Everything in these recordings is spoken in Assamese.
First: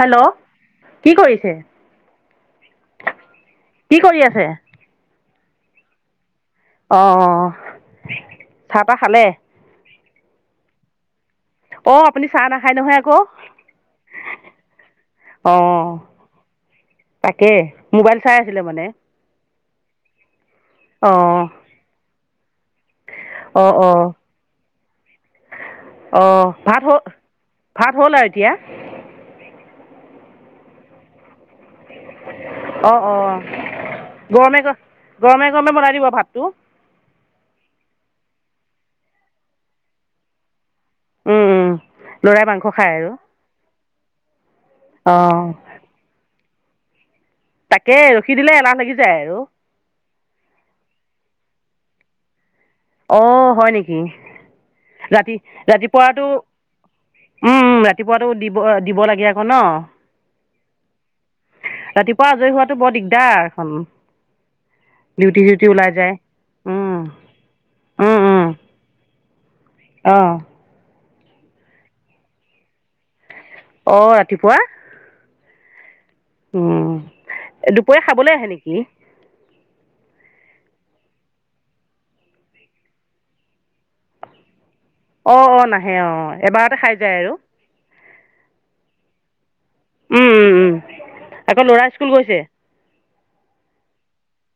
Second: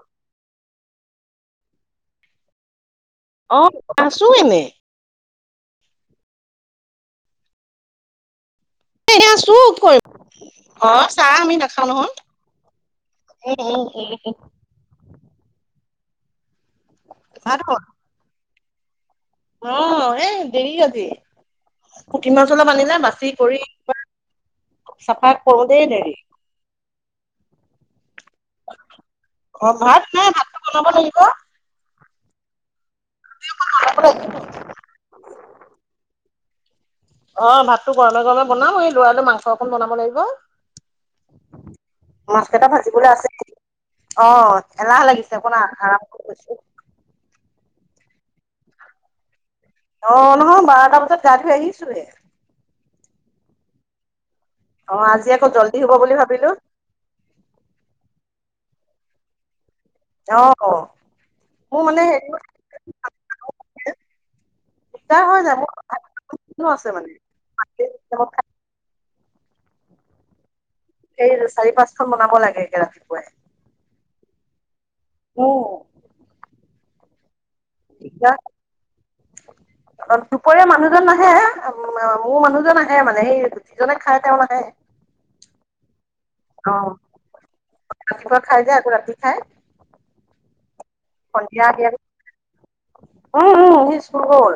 হেল্ল' কি কৰিছে? অ' কি কৰি আছো আছে এনে অ' চাহ তাহ এই খালে আছো কৈ অ' আপুনি চাহ নাখায় নহয় আকৌ উম উম উম অ' তাকে মোবাইল চাই আছিলে মানে অহ, এই দেৰি আজি অ পুঠি -মাছ অলপ আনিলে বাচি কৰি অ অ চাফা কৰোতেই দেৰি অ ভাত হ'ল ভাত হ'ল আৰু এতিয়া অহ, ভাত নাই, ভাতটো বনাব লাগিব। অ', -অ', গৰমে -গ -গৰমে-গৰমে বনাই দিব ভাত তো অহ, ভাতটো গৰমে-গৰমে বনাম এই ল'ৰালে মাংস অকণ বনাব লাগিব। উম-উম। মাছ কেইটা ভাজিবলৈ আছেই অহ এলাহ অ লাগিছে অকণ আৰাম কৰিছো। তাকে ৰখি দিলে এলাহ লাগি যায় আৰু অ', নহয় বাৰটা বজাত গা় ধুই আহিছোহে অ', হয় নেকি? অ আজি ৰাতি আকৌ জল্দি হ'ব বুলি ৰাতিপুৱাটো ভাবিলো উম- উম ৰাতিপুৱাটো দিব দিব লাগে আকৌ ন'? অ মোৰ [inaudible] মানে হেৰি ৰাতিপুৱা আজৰি হোৱাটো বৰ দিগদাৰ এখন দিগদাৰ হৈ যায় ডিউটি-চিউটি মোৰ ওলাই ভাত যায় আছে উম মানে [unintelligible] অহ', এই চাৰি- পাঁচ খন বনাব লাগে একে ৰাতিপুৱাই অহ, ৰাতিপুৱা অহ উম দুপৰীয়া খাবলৈ আহে নেকি [unintelligible] দুপৰীয়া মানুহ মানুহজন নাহে, মোৰ মানুহজন আহে মানে সেই যিজনে খাই তেওঁ নাহে। অঁ অঁ নাহে অঁ অ এবাৰতে খাই যায় আৰু ৰাতিপুৱা খাই যায় আকৌ ৰাতি খায়। উম -উম -উম আকৌ ল'ৰা স্কুল গৈছে? অহ - অহ হি স্কুল গল।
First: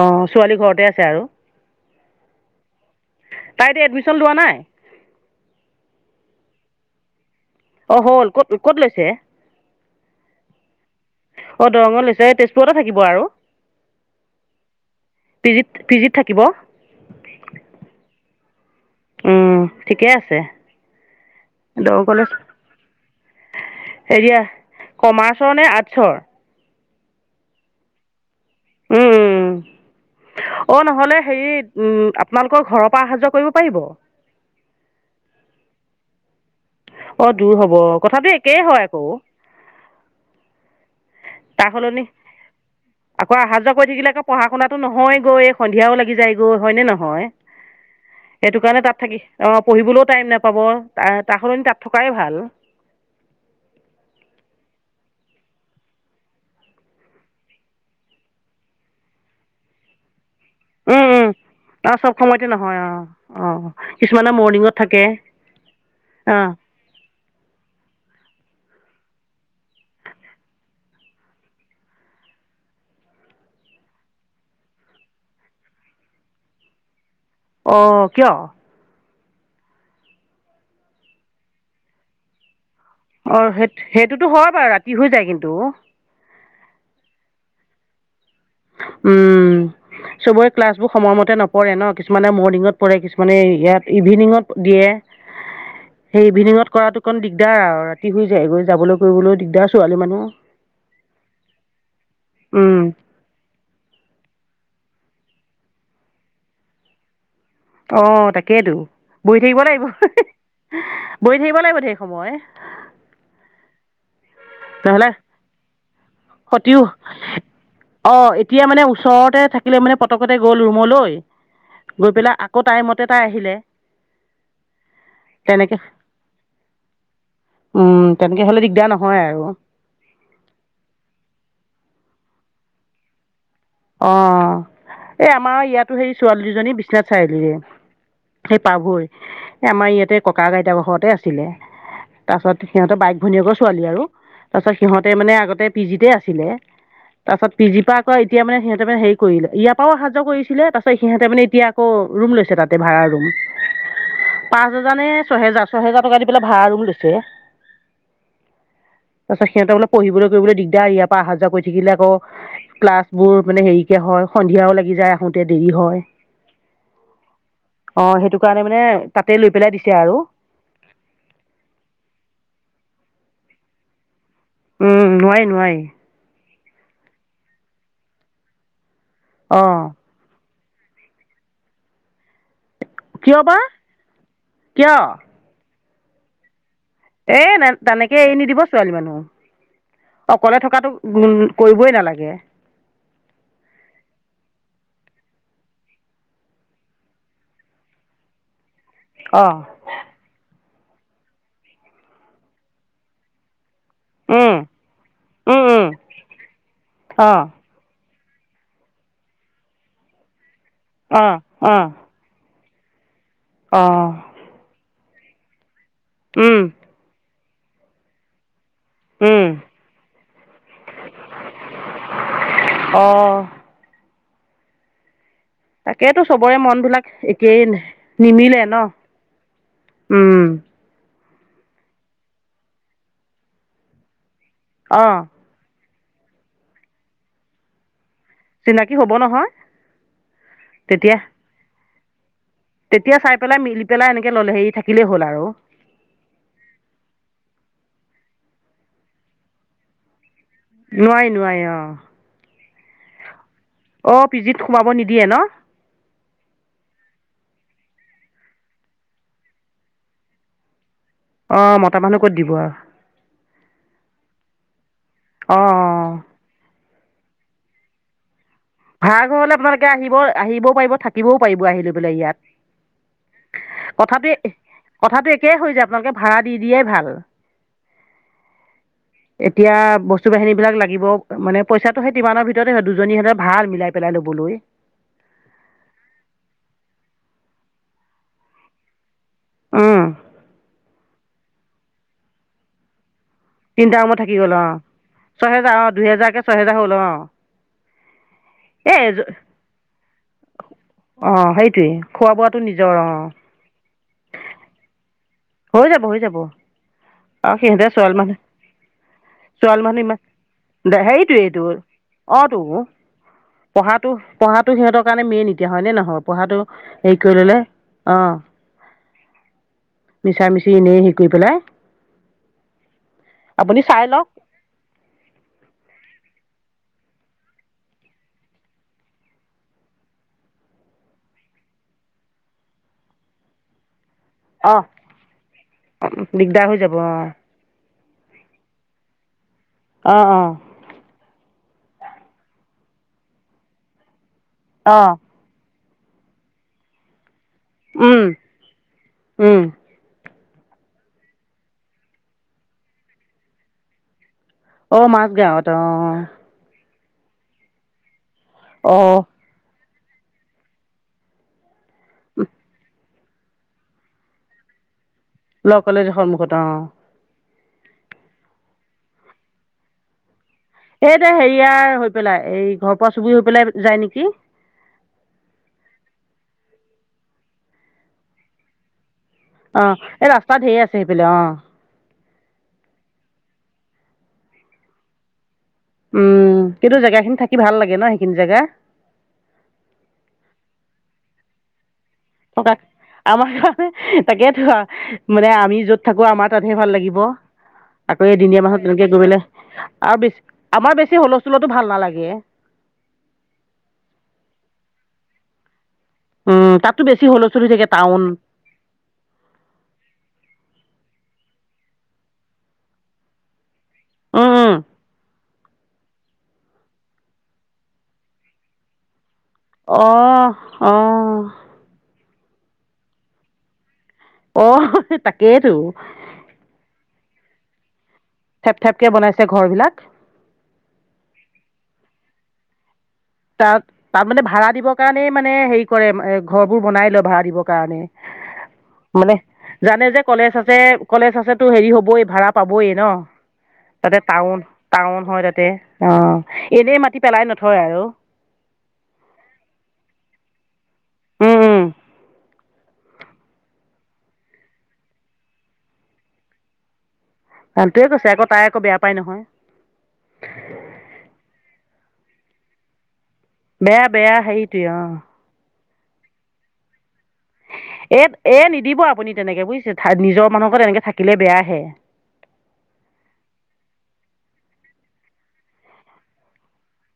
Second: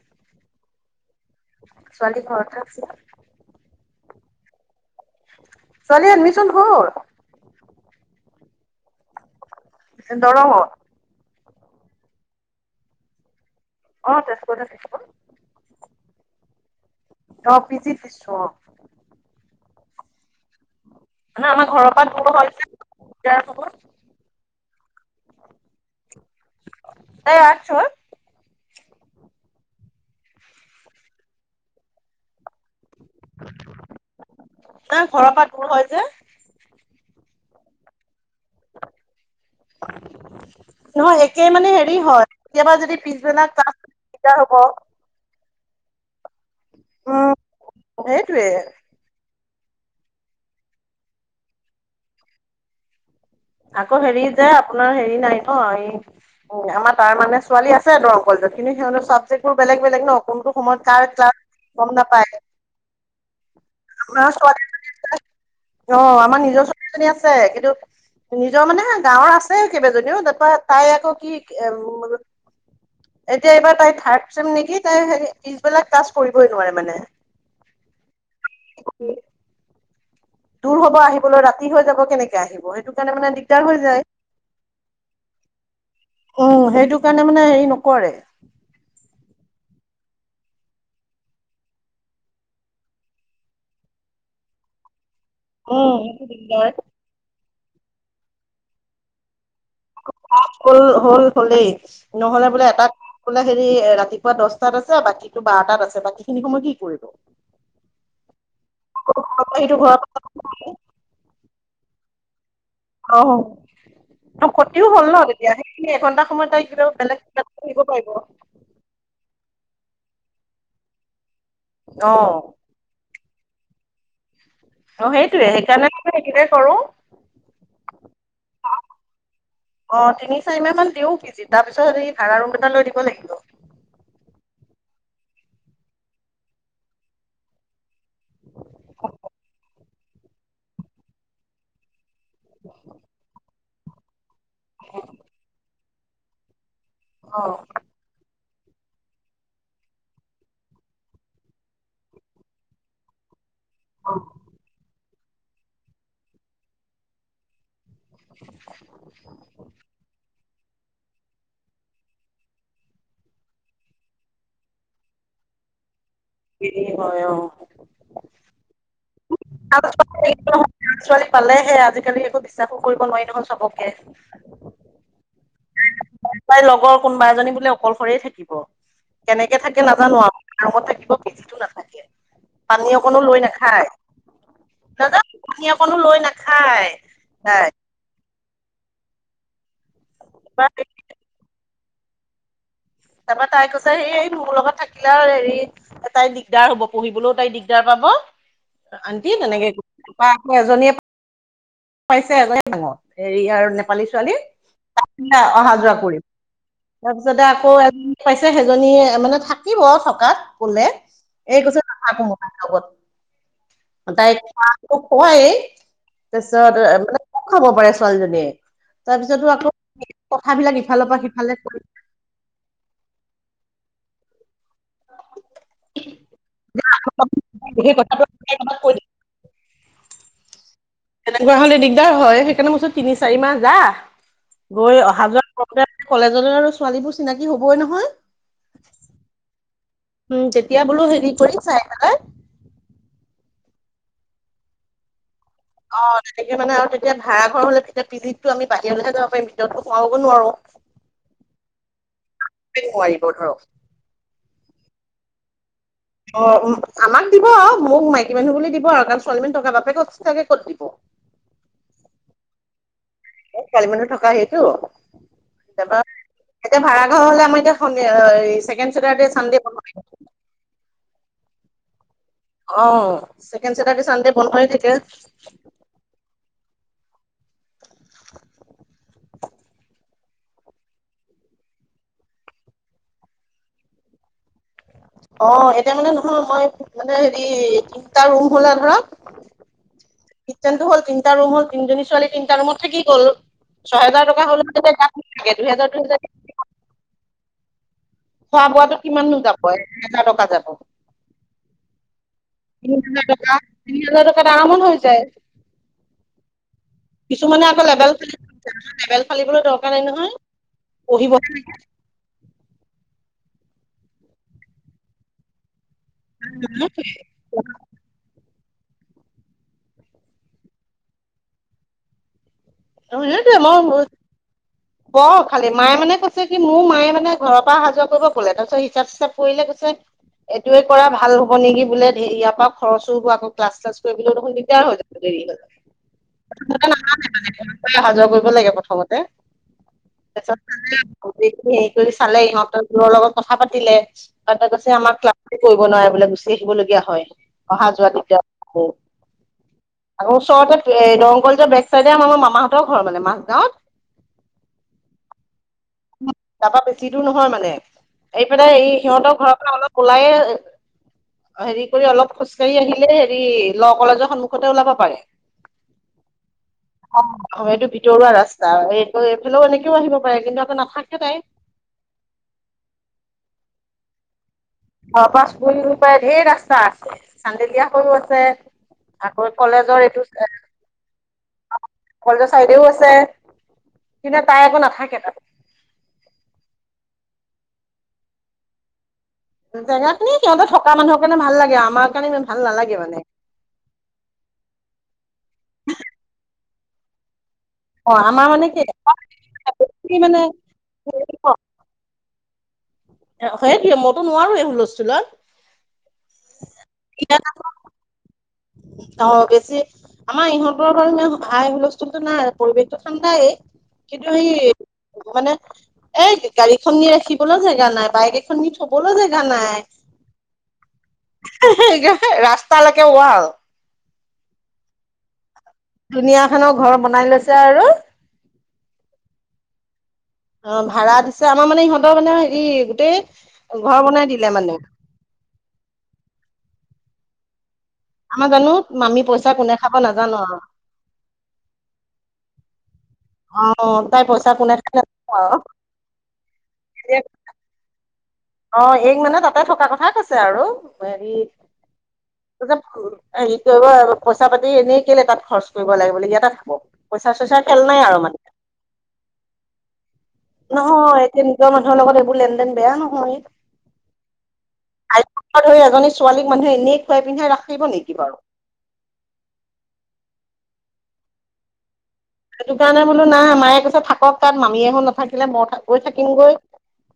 অহ, ছোৱালী ঘৰতে আছে আৰু। ছোৱালী ঘৰত থাকচিলা। তাই এতিয়া এডমিশন লোৱা নাই? ছোৱালী এডমিছন হ'ল। অহ, হ'ল ক'ত -ক'ত লৈছে? এ' দৰংত। অহ, দৰঙত লৈছে তেজপুৰতে থাকিব আৰু। অহ, তেজপুৰতে থাকিব। পি জি -পিজিত থাকিব। অহ, পিজিত দিছোঁ অহ। উম, ঠিকে আছে। মানে আমাৰ ঘৰৰ দৰং পা দূৰ কলেজ হয় যে দিগদাৰ হ'ব। হেৰিয়া কমাৰ্চৰ নে আৰ্টছৰ? তাই আৰ্টছৰ। উম-উম অ', নহ'লে হেৰিত উম তোমালোকৰ ঘৰৰ পা আহা যোৱা কৰিব পাৰিব? তাই ঘৰৰ পৰা দূৰ হয় যে অগ, দূৰ হব কথাটো একেই হয় আকৌ। নহয় একে মানে তাৰ হেৰি সলনি হয় কেতিয়াবা যদি আকৌ পিছবেলা আহা ক্লাছ যোৱা কৰি থাকিলে আকৌ দিগদাৰ পঢ়া- হ'ব শুনাতো নহয়ে গৈ। সন্ধিয়াও লাগি যায়গৈ হয়নে -নহয় উম সেইটোৱে সেইটো কাৰণে তাত থাকি অহ, পঢ়িবলৈও টাইম নেপাব তাৰ সলনি তাত থকাই ভাল। আকৌ হেৰি যে আপোনাৰ হেৰি নাই ন' এই উম, আমাৰ তাৰ মানে ছোৱালী আছে দৰং কলেজত কিন্তু সিহঁতৰ চাবজক্ট বোৰ বেলেগ- বেলেগ ন'কোনটো অসময়ত কাৰ ক্লাছ। গম আঁহ চব নাপায় সময়তে নহয় আঁহ অঁ কিছুমানে মৰ্ণিঙত থাকে। অঁ অ আমাৰ নিজৰ ছোৱালী জনী আছে কিন্তু। নিজৰ মানে গাঁৱৰ আছে কেইবাজনিওঁ তাৰপৰা তাই আকৌ কি এ এতিয়া এইবাৰ তাই থাৰড চেম নেকি তাই পিছবিলাক ক্লাচ কৰিবই নোৱাৰে মানে। অঁ কিয়? উম। দূৰ হব আহিবলৈ ৰাতি হৈ যাব কেনেকে আহিব সেইটো। কাৰণে মানে অঁ দিগদাৰ সেই হৈ যায় সেইটোতো হয় বাৰু ৰাতি হয় যায় কিন্তু। উম সেইটো কাৰণে মানে হেৰি নকৰে। উম। চবৰে ক্লাছ বোৰ সময়মতে নপৰে ন কিছুমানে মৰ্ণিঙত পৰে কিছুমানে ইয়াত ইভিনিঙত দিয়ে। উম সেই সেইটো ইভিনিঙত দিগদাৰ কৰাটো অকণ দিগদাৰ আৰু ৰাতি হৈ যায় গৈ যাবলৈ কৰিবলৈ দিগদাৰ ছোৱালী মানুহ হ'ল হ'ল হ'লেই নহলে বোলে উম, এটা বলে। হেৰি ৰাতিপুৱা দহটাত আছে আৰু বাকী বাৰটাত আছে বাকী খিনি সময় কি কৰিব। অঁ তাকেইেতো বহি থাকিব সেইটো লাগিব ঘৰৰ বহি থাকিব লাগিব থাক। সময়। আঁহ। ক্ষতিওঁ হল নহ'লে ন। তেতিয়া সেইখিনি এঘন্টা সময়ত তাই ক্ষতিও কিবা বেলেগ কিবা অ' আহিব পাৰিব। থিকে মানে পতকতে গ'ল ৰুমলৈ গৈ অ পেলাই আকৌ টাইমতে তাই আহিলে। অ সেইটোয়ে তেনেকে সেইকাৰণে সেইটোৱেই [unintelligible] কৰো উম তেনেকে হলে দিগদাৰ নহয় আৰু অঁ তিনি চাৰি মাহ মান দিওঁ কিজি তাৰ পিছত সেৰী ভাড়া ৰুম এটা লৈ দিব লাগিব [unintelligible] অঁ এই আমাৰ ইয়াতো সেই ছোৱালী দুজনী বিশ্বনাথ চাৰিআলিৰে। সেই পাভৈ আমাৰ ইয়াতে ককা আইতাঁসতে আছিলে তাৰপাছত সিহঁতৰ বাইক, ভনীয়েকৰ ছোৱালী আৰু তাৰপাছত সিহঁতে মানে আগতে পি জিতে আছিলে। অ তাৰপিছত পি জি পা আকৌ এতিয়া মানে সিহঁতে মানে হেৰি কৰিলে ইয়াৰ পৰাও অহাযোৱা কৰিছিলে তাৰপাছত সিহঁতে মানে এতি আকৌ ৰুম লৈছে ভাড়াৰ ৰুম পাঁচ হাজাৰ নে ছহেজাৰ ছহেজাৰ টকা দি পেলাই ভাড়া ৰুম লৈছে। তাৰ পাছত সিহঁতে বোলে পঢ়িবলে চহিবলৈ দিগদাৰ ইয়াৰ পৰা অ আহা যোৱা কৰি থাকিলে আকৌ ক্লাছ বোৰ মানে হেৰিকে হয় সন্ধিয়াওঁ লাগি যায় আহোতে দেৰি হয়। কি হয় অঁ। অ সেইটো কাৰণে মানে তাতে লৈ পেলাই দিছে আৰু ল ছোৱালী পালেহে আজিকালি একো বিশ্বাসো কৰিব নোৱাৰি চবকে উম নোৱাৰি নোৱাৰি। তাই লগৰ কোনোবা এজনী বোলে অকলশৰেই থাকিব। কেনেকে অ থাকে নাজানো আঙত থাকিব বোলে নাথাকে পানী অকনো কিয় লৈ বা নাখায়? কিয় অকণো লৈ নাখায়। এ ন তাই তেনেকে এৰি নিদিব ছোৱালী মানুহ অকলে থকাতো কৰিবই নালাগে। তাৰপৰা তাই কৈছে এই মোৰ লগত থাকিলে আৰু হেৰি। তাই দিগদাৰ হ'ব পঢ়িবলৈও তাই দিগদাৰ পাব আণ্টি অ তেনেকে আছে এজনীয়ে। পাইছে আ ডাঙৰ হৰি আৰু ছোৱালী ছোৱালী উম উম অহা উম যোৱা কৰিম অ তাৰপিছতে আকৌ এ পাইছে সেইজনী মানে থাকিব থকাত কলে অ এই অ কৈছে নাথাকো অ লগত তাই খোৱাই উম তাৰপিছত মানে খাব পাৰে ছোৱালীজনীয়ে তাৰ উম পিছতো আকৌ কথাবিলাক ইফালৰ পৰা সিফালে কৰি অ তাকেইতো চবৰে মন বিলাক একেই সেই কথাটো নিমিলে ন কৈ উম। তেনেকুৱা হলে দিগদাৰ হয় সেইকাৰণে মচো তিনি চাৰি মাহ যা গৈ অ অহা যোৱা কৰোতে [unintelligible] কলেজলৈ আৰু ছোৱালীবোৰ চিনাকি হবই নহয়। চিনাকি হব নহয়। উম যেতিয়া বোলো তেতিয়া হেৰি কৰিম চাই পেলা [unintelligible] তেতিয়া চাই পেলাই মিলি পেলাই এনেকে ল'লে হেৰি থাকিলেই হ'ল আৰু। অ তেনেকে মানে আৰু তেতিয়া ভাড়াঘৰ হলে তেতিয়া পিলিত আমি বাহিৰে বাহিৰে যাব পাৰিম ভিতৰতো হোমাবগে নোৱাৰো [unintelligible] নোৱাই নোৱাই আহ [unintelligible] নোৱাৰিব ধৰক। অঁ পিজিত সোমাব নিদিয়ে ন। অ আমাক দিব মোক মাইকী মানুহ বুলি দিব আৰু কাৰণ ছোৱালীমানুহ টকা বাপেকে ক'ত চাগে ক'ত দিব [unintelligible] অ, মতা মানুহ ক'ত দিব আৰু। এই ছোৱালী মানুহে থকা সেইটো অ' অ' এতিয়া ভাড়া [unintelligible] নহ'লে আমাৰ এতিয়া এই [unintelligible] ভাড়া ঘৰলে আপোনালোকে আহিব আহিবও পাৰিব থাকিবও পাৰিব আহি লৈ পেলাই ইয়াত অ', ছেকেণ্ড [unintelligible] চেটাৰডে কথাটো চানডে বন্ধ হৈ থাকে। কথাটো একেই হৈ যায় আপোনালোকে ভাড়া দি দিয়ে ভাল [unintelligible] [inaudible] এতিয়া বস্তু বাহিনী বিলাক লাগিব মানে পইচাটো সেই তিমানৰ ভিতৰ দুজনীহেঁতেৰ [unintelligible] ভাল মিলাই পেলাই ল'বলৈ [unintelligible] অ এতিয়া মানে নহয় মই মানে হেৰি তিনিটা ৰুম হলে ধৰক [unintelligible] উম। কিটচনটো হ'ল তিনিটা ৰুম হ'লতিনিজনী ছোৱালী তিনিটা ৰুমত থাকি গ'ল। তিনিটা ৰুমত ছয়হেজাৰ থাকি টকা গ'ল অ' হলেও ছহেজাৰ অ' দুহেজাৰ দু। দুহেজাৰকৈ ছহেজাৰ হ'ল অ' খোৱা বোৱা এই কিমাননো যাব একহেজাৰ টকা যাব। অ' সেইটোৱে খোৱা বোৱাটো নিজৰ তিনি হাজাৰ অ' টকা, তিনি হাজাৰ টকা দত হৈ যায়। হৈ যাব হৈ যাব আৰু কিছুমানে আকৌ সিহঁতেৰ লেবেল ছোৱালী ফালি মানুহ। লেবেল ফালিবলৈ দৰকাৰ নাই ছোৱালীজনী নহয় ম পঢ়িব হেৰিটোৱেই তোৰ অ তোক। পঢ়াটো, পঢ়াতো সিহঁতৰ কাৰণে মেইন এতিয়া হয় নে নহয়। অ পঢ়াটো হেৰি কৰি ললে অ। মিছা মিছি এনেই হে কৰি পেলাই। অ' [unintelligible] হিয় মন আপুনি ম চাই লওক পঢ় খালি, মায়ে মানে কৈছে কি মোৰ মায়ে মানে ঘৰৰ পৰা সাজোৱা কৰিব পলে তাৰপিছত হিচাপ চিচাপ কৰিলে কৈছে। এইটোয়ে কৰা ভাল হ'ব নেকি বোলেয় পৰা খৰচো হ ক্লাছ্লাছ। তাৰ হৈ অঁ দিগদাৰ হৈ যাব অঁ [unintelligible] স যোৱা কৰিব লাগে প্ৰথমতে অঁ তাৰ। হেৰি কৰি চালে সিহঁতৰবোৰৰ লগত কথা পাতিলে আৰু কৈছে অঁ আমাৰ ক্লাছ। কৰিব নোৱাৰে বোলে গুচি আহিবলগীয়া হয় অহা যোৱা তেতিয়া। অঁ ঘৰ ওচৰতে দৰংকল বেক চাইডে আমাৰ ম মামাহঁতৰ ঘৰ মানে মাজছগাঁৱত। অ আমাৰ গাঁও অ। তাৰপৰা বেছি দূৰ নহয় মানে, এইফালে এই অঁ সিহঁতৰ ঘৰৰ পৰাে অলপ। উলাই য়ে হেৰি কৰি অলপ খোজকাঢ়ি আহিলে। ল কলেজৰ সন্মুখতে ওলাব পাৰে। ল কলেজৰ সন্মুখত অ। অ, এইটো ভিতৰুৱা ৰাস্তা এইটো এইফালেও এনেকেও আহিব পাৰে কিন্তু। এই নাথাকে এয়া তাই। হেৰিয়াৰ হৈ পেলাই এই ঘৰ পৰা চুবুৰ হৈ পেলাই যায় নেকি। অ পাছ পুৰি পায় ঢেৰ ৰাস্তা আছে চান্দেলিয় হৈও আছে [unintelligible] আকৌ অঁ কলেজৰ এইটো। এই ৰাস্তাত ধেৰ আছে সেইফালে অঁ কলেজৰ চাইডেও আছে, কিন্তু তাই একো নাথাকে তাত। উম, কিন্তু জেগাখিনি থাকি ভাল লাগে ন সেইখিনি জেগা। জেগাখিনিত সিহঁতে থকা মানুহৰ কাৰণে ভাল লাগে আমাক। থকা আমাৰ কাৰণে তাকে থ মানে আমি যত থাকো আমাৰ তাত ভাল লাগিব অ আকৌ আমাৰ এদিনীয়া মানে মাহত কি তেনেকে গৈ পেলে আৰু বেছি মানে আমাৰ বেছি হুলস্থুলতো ভাল নালাগে সেইটোৱে মইতো নোৱাৰো এই হুলস্থুলত উম তাততো বছি হূলস্থুল হৈ থাকে টাউন অ বেছি আমাৰ ইহঁতৰ বাৰু হাই হুলস্থুলতো নাই পৰিৱেশতটো ঠাণ্ডাই কিন্তু উম ই উম মানে এ গাড়ীখন নি ৰাখিবলৈ জেগা নাই বাইক এখন নি থবলৈ জেগা গা নাই অঁ অঁ ৰাস্তালৈকে ওৱাল আও অ তাক ধুনীয়া খনৰ ঘৰ বনাই লৈছে আৰু থেপ থেপকে বনাইছে ঘৰ বিলাক অ ভাড়া দিছে আমাৰ মানে ইহঁতৰ মানে ই গোটেই তাত ঘৰ তাত বনাই মানে দিলে ভাড়া দিবৰ কাৰণে মানে হেৰি কৰে ঘৰবোৰ বনাই লয় ভা়ড়া দিব কাৰণে আমাৰ জানো মামী মানে পইচা কোনে খাব জানে যে নাজানো কলেজ আৰু। আছে কলেজ আছেতো হেৰি হবই ভাড়া পাবই ন অ', তাতে তাই পইচা টাউন কোনে খাই টাউন নাজানো হয় আৰু। তাতে অ এনে মাতি পেলাই নথয় আৰু অ এই মানে তাতে থকা কথা কৈছে আৰু হেৰি এতিয়া হেৰি কৰিব আৰু পইচা পাতি এনেই কেলে তাত খৰচ কৰিব লাগে বোলে ইয়াতে থাকক পইচা চইছাৰ খেল নাই সেইটোৱে আৰু কৈছে মানে আকৌ তাই আকৌ বেয়া পাই নহয় মোৰ লেন দেন বেয়া নহয় বেয়া বেয়া সেইটোৱে অ আইফোন ধৰি এজনী ছোৱালীক মানুহ এনেই খুৱাই পিন্ধাই ৰাখিব নেকি এইক বাৰু। এ নিদিব আপুনি তেনেকে বুইছে নিজৰ মানুহৰ ঘৰত এনেকে থাকিলে বেয়াহে সেইটো কাৰণে বোলো না মায়ে কৈছে থাকক তাত মামীয়েহত নাথাকিলে মই তাতে থাকিমগৈ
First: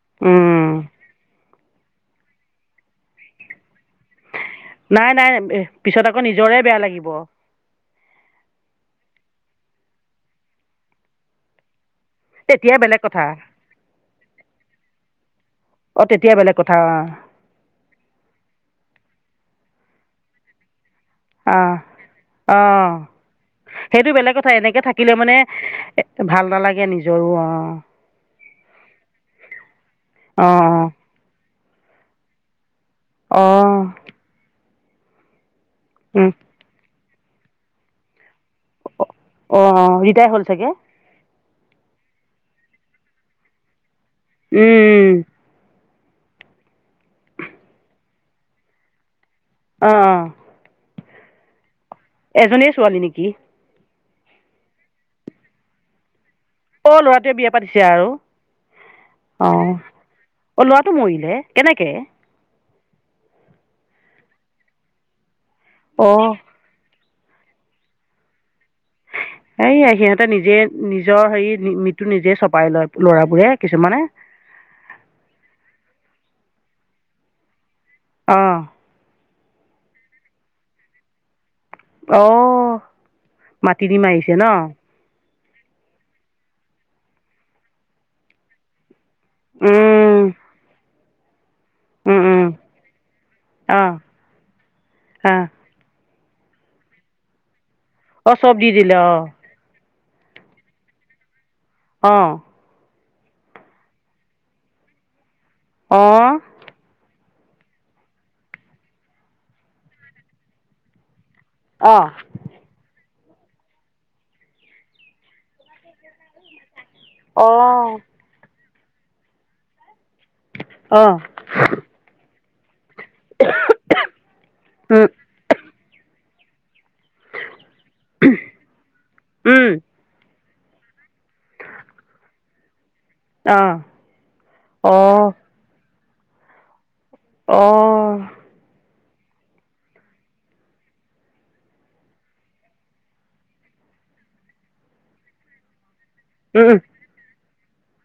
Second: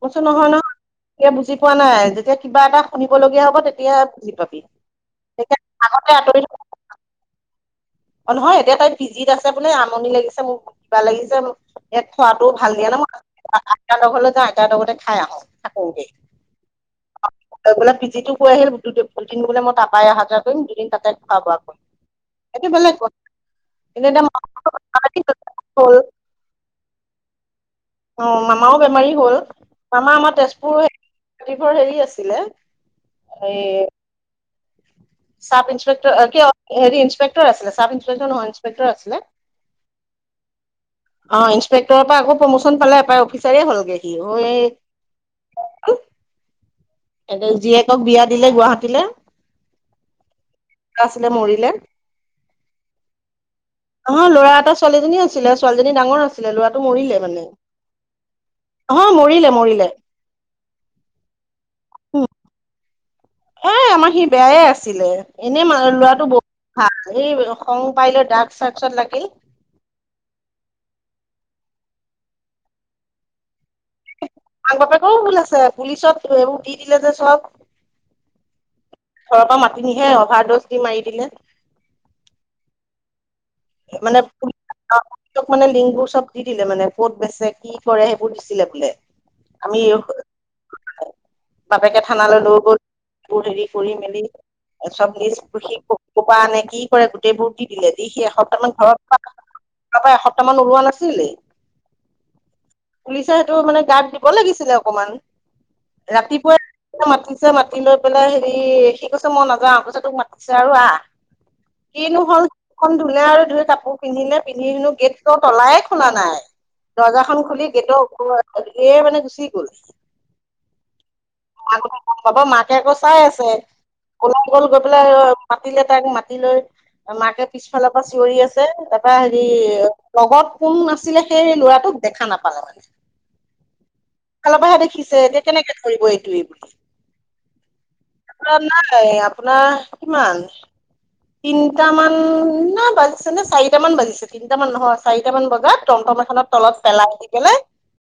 কইছো নহয় উম নহ তই বুজি পোৱা নাই যেতিয়া কিবা এটা শুনিবলগীয়া হব তেয়া এতিয়া বুজি পাবি নাই নাই তেতিয়া পিছত আগতে আকৌ আঁতৰি থ নিজৰে বেয়া লাগিব অ নহয় এতিয়া তাইত পিজিত আছে বোলে আমনি লাগিছে মোক কিবা লাগিছে মোক ইয়াত থোৱাটো ভাল তেতিয়া দিয়ে ন বেলেগ মই কথা আইতাৰ হতৰ ঘৰলৈ যা আইতাৰ লগতে থাক আ থাকোংগে অঁ তেতিয়া বেলেগ কথা অঁ পিজি টো গৈ আহিলো পি জিটো এইকেইদিন বোলে মই তাপাই অহা যোৱা কৰিম দুদিন তাতে থকা খোৱা কৰিম অ সেইটো বেলেগ কথা সেইটো বেলেগ কথা এনেকে থাকিলে কিন্তু মানে এতিয়া হ'ল ভাল নালাগে নিজ ঘৰুৱা অ অ মামাও বেমাৰী হ'ল মামা আমাৰ অঁ তেজপুৰ টোভে হেৰি আছিলে এই অহ চাব ইন্সপেক্টৰ অ কি হৰি ইন্সপেক্টৰ আছিলে চাব ইন্সপেক্টৰ নহয় ইন্সপেক্টৰ আছিলে অ অ ৰিটাই হ'ল চাগে অ ইন্সপেক্টৰ পৰা আকৌ প্ৰমোচন পালে এপাই অফিচাৰে হ'লগে সি অ মানে অ' কি এ জীয়েকক বিয়া দিলে গুৱাহাটীলে অহ অহ আছিলে মৰিলে এজনিয়ে ছোৱালী নিকি অহ ল'ৰা এটা ছোৱালীজনী আছিলে ছোৱালীজনী ডাঙৰ আছিল অ ল'ৰাটোৱে বিয়া পাতিছে আৰু অ মৰিলে অ মৰিলে অ লৱাটো মৰিলে কেনেকে এ আমাৰ সি বেয়াই আছিলে এনে মা লৰাটো অ' বহুত ভাল এই সং পাই লৈ ড্ৰাগছ চাৰ্চত লাগিল তে নিজে নিজৰ হেৰি মৃত্যু নিজে চপাই লয় লৰাবোৰে কিছুমানে মাক বাপেকৰও ভুল আছে পুলিচত এইবোৰ দি দিলে যে চব আহ ঘৰৰ পৰা মাতি নিহে অভাৰ দজ দি মাৰি দিলে [unintelligible] আহ মাতি দি মানে মাৰিছে ন পুলিচক মানে লিংকবোৰ চব দি দিলে মানে ক'ত বেচে কি কৰে সেইবোৰ দিছিলে বোলে আমি উম, বাপেকে উম, থানালৈ উম, লৈ গল হেৰি কৰি অ' মেলি চব নিজ অ' ক'পা আনে কি কৰে গোটেইবোৰ দি দিলে দি সি অ' এসত চব দি দিলে অ তাপা এসপ্তাহ মান ওলোৱা নাছিলে আহ পুলিচে সেইটো মানে গাত দিব লাগিছিলে অকমান অ' ৰাতিপুৱাই মাতি [unintelligible] মাতি লৈ পেলাই হেৰি সি কৈছে মই নাযাও কৈছে তোক মাতিছে আৰু আহ অ' কিনো হল মুখখন ধুলে আৰু কাপোৰ পিন্ধিলে পিন্ধি হেনো গেটৰ তলাই খুলা নাই দৰ্জাখন অ' খুলি গেটৰ অ' ওপৰ সেই মানে গুচি গ'ল [unintelligible] আগতে হাব ম [unintelligible] কে আকৌ চাই আছে কলা কল গৈ উম, পেলাই মাতিলে তাইক মাতি তিলৈ মাকে পিছফালৰ পৰা চিঞৰি আছে তাৰপৰা হেৰি উম, লগত কোন আছিলে সে সেই ল'ৰাটোক দেখা নাপালে মানে [unintelligible] অ' পিছফালৰ পৰাহে দেখিছে এতিয়া কেনেকে ধৰিব এইটোৱেই বুলি। অহ। এয়া আপোনাৰ কিমান তিনটা মানুহ ন বাজিছে নে চাৰিট মান বাজিছে তিনটা মান নহয় চাৰিটা মান বজাত টমটম এখনৰ উম উম তলত পেলাই আহি পেলাই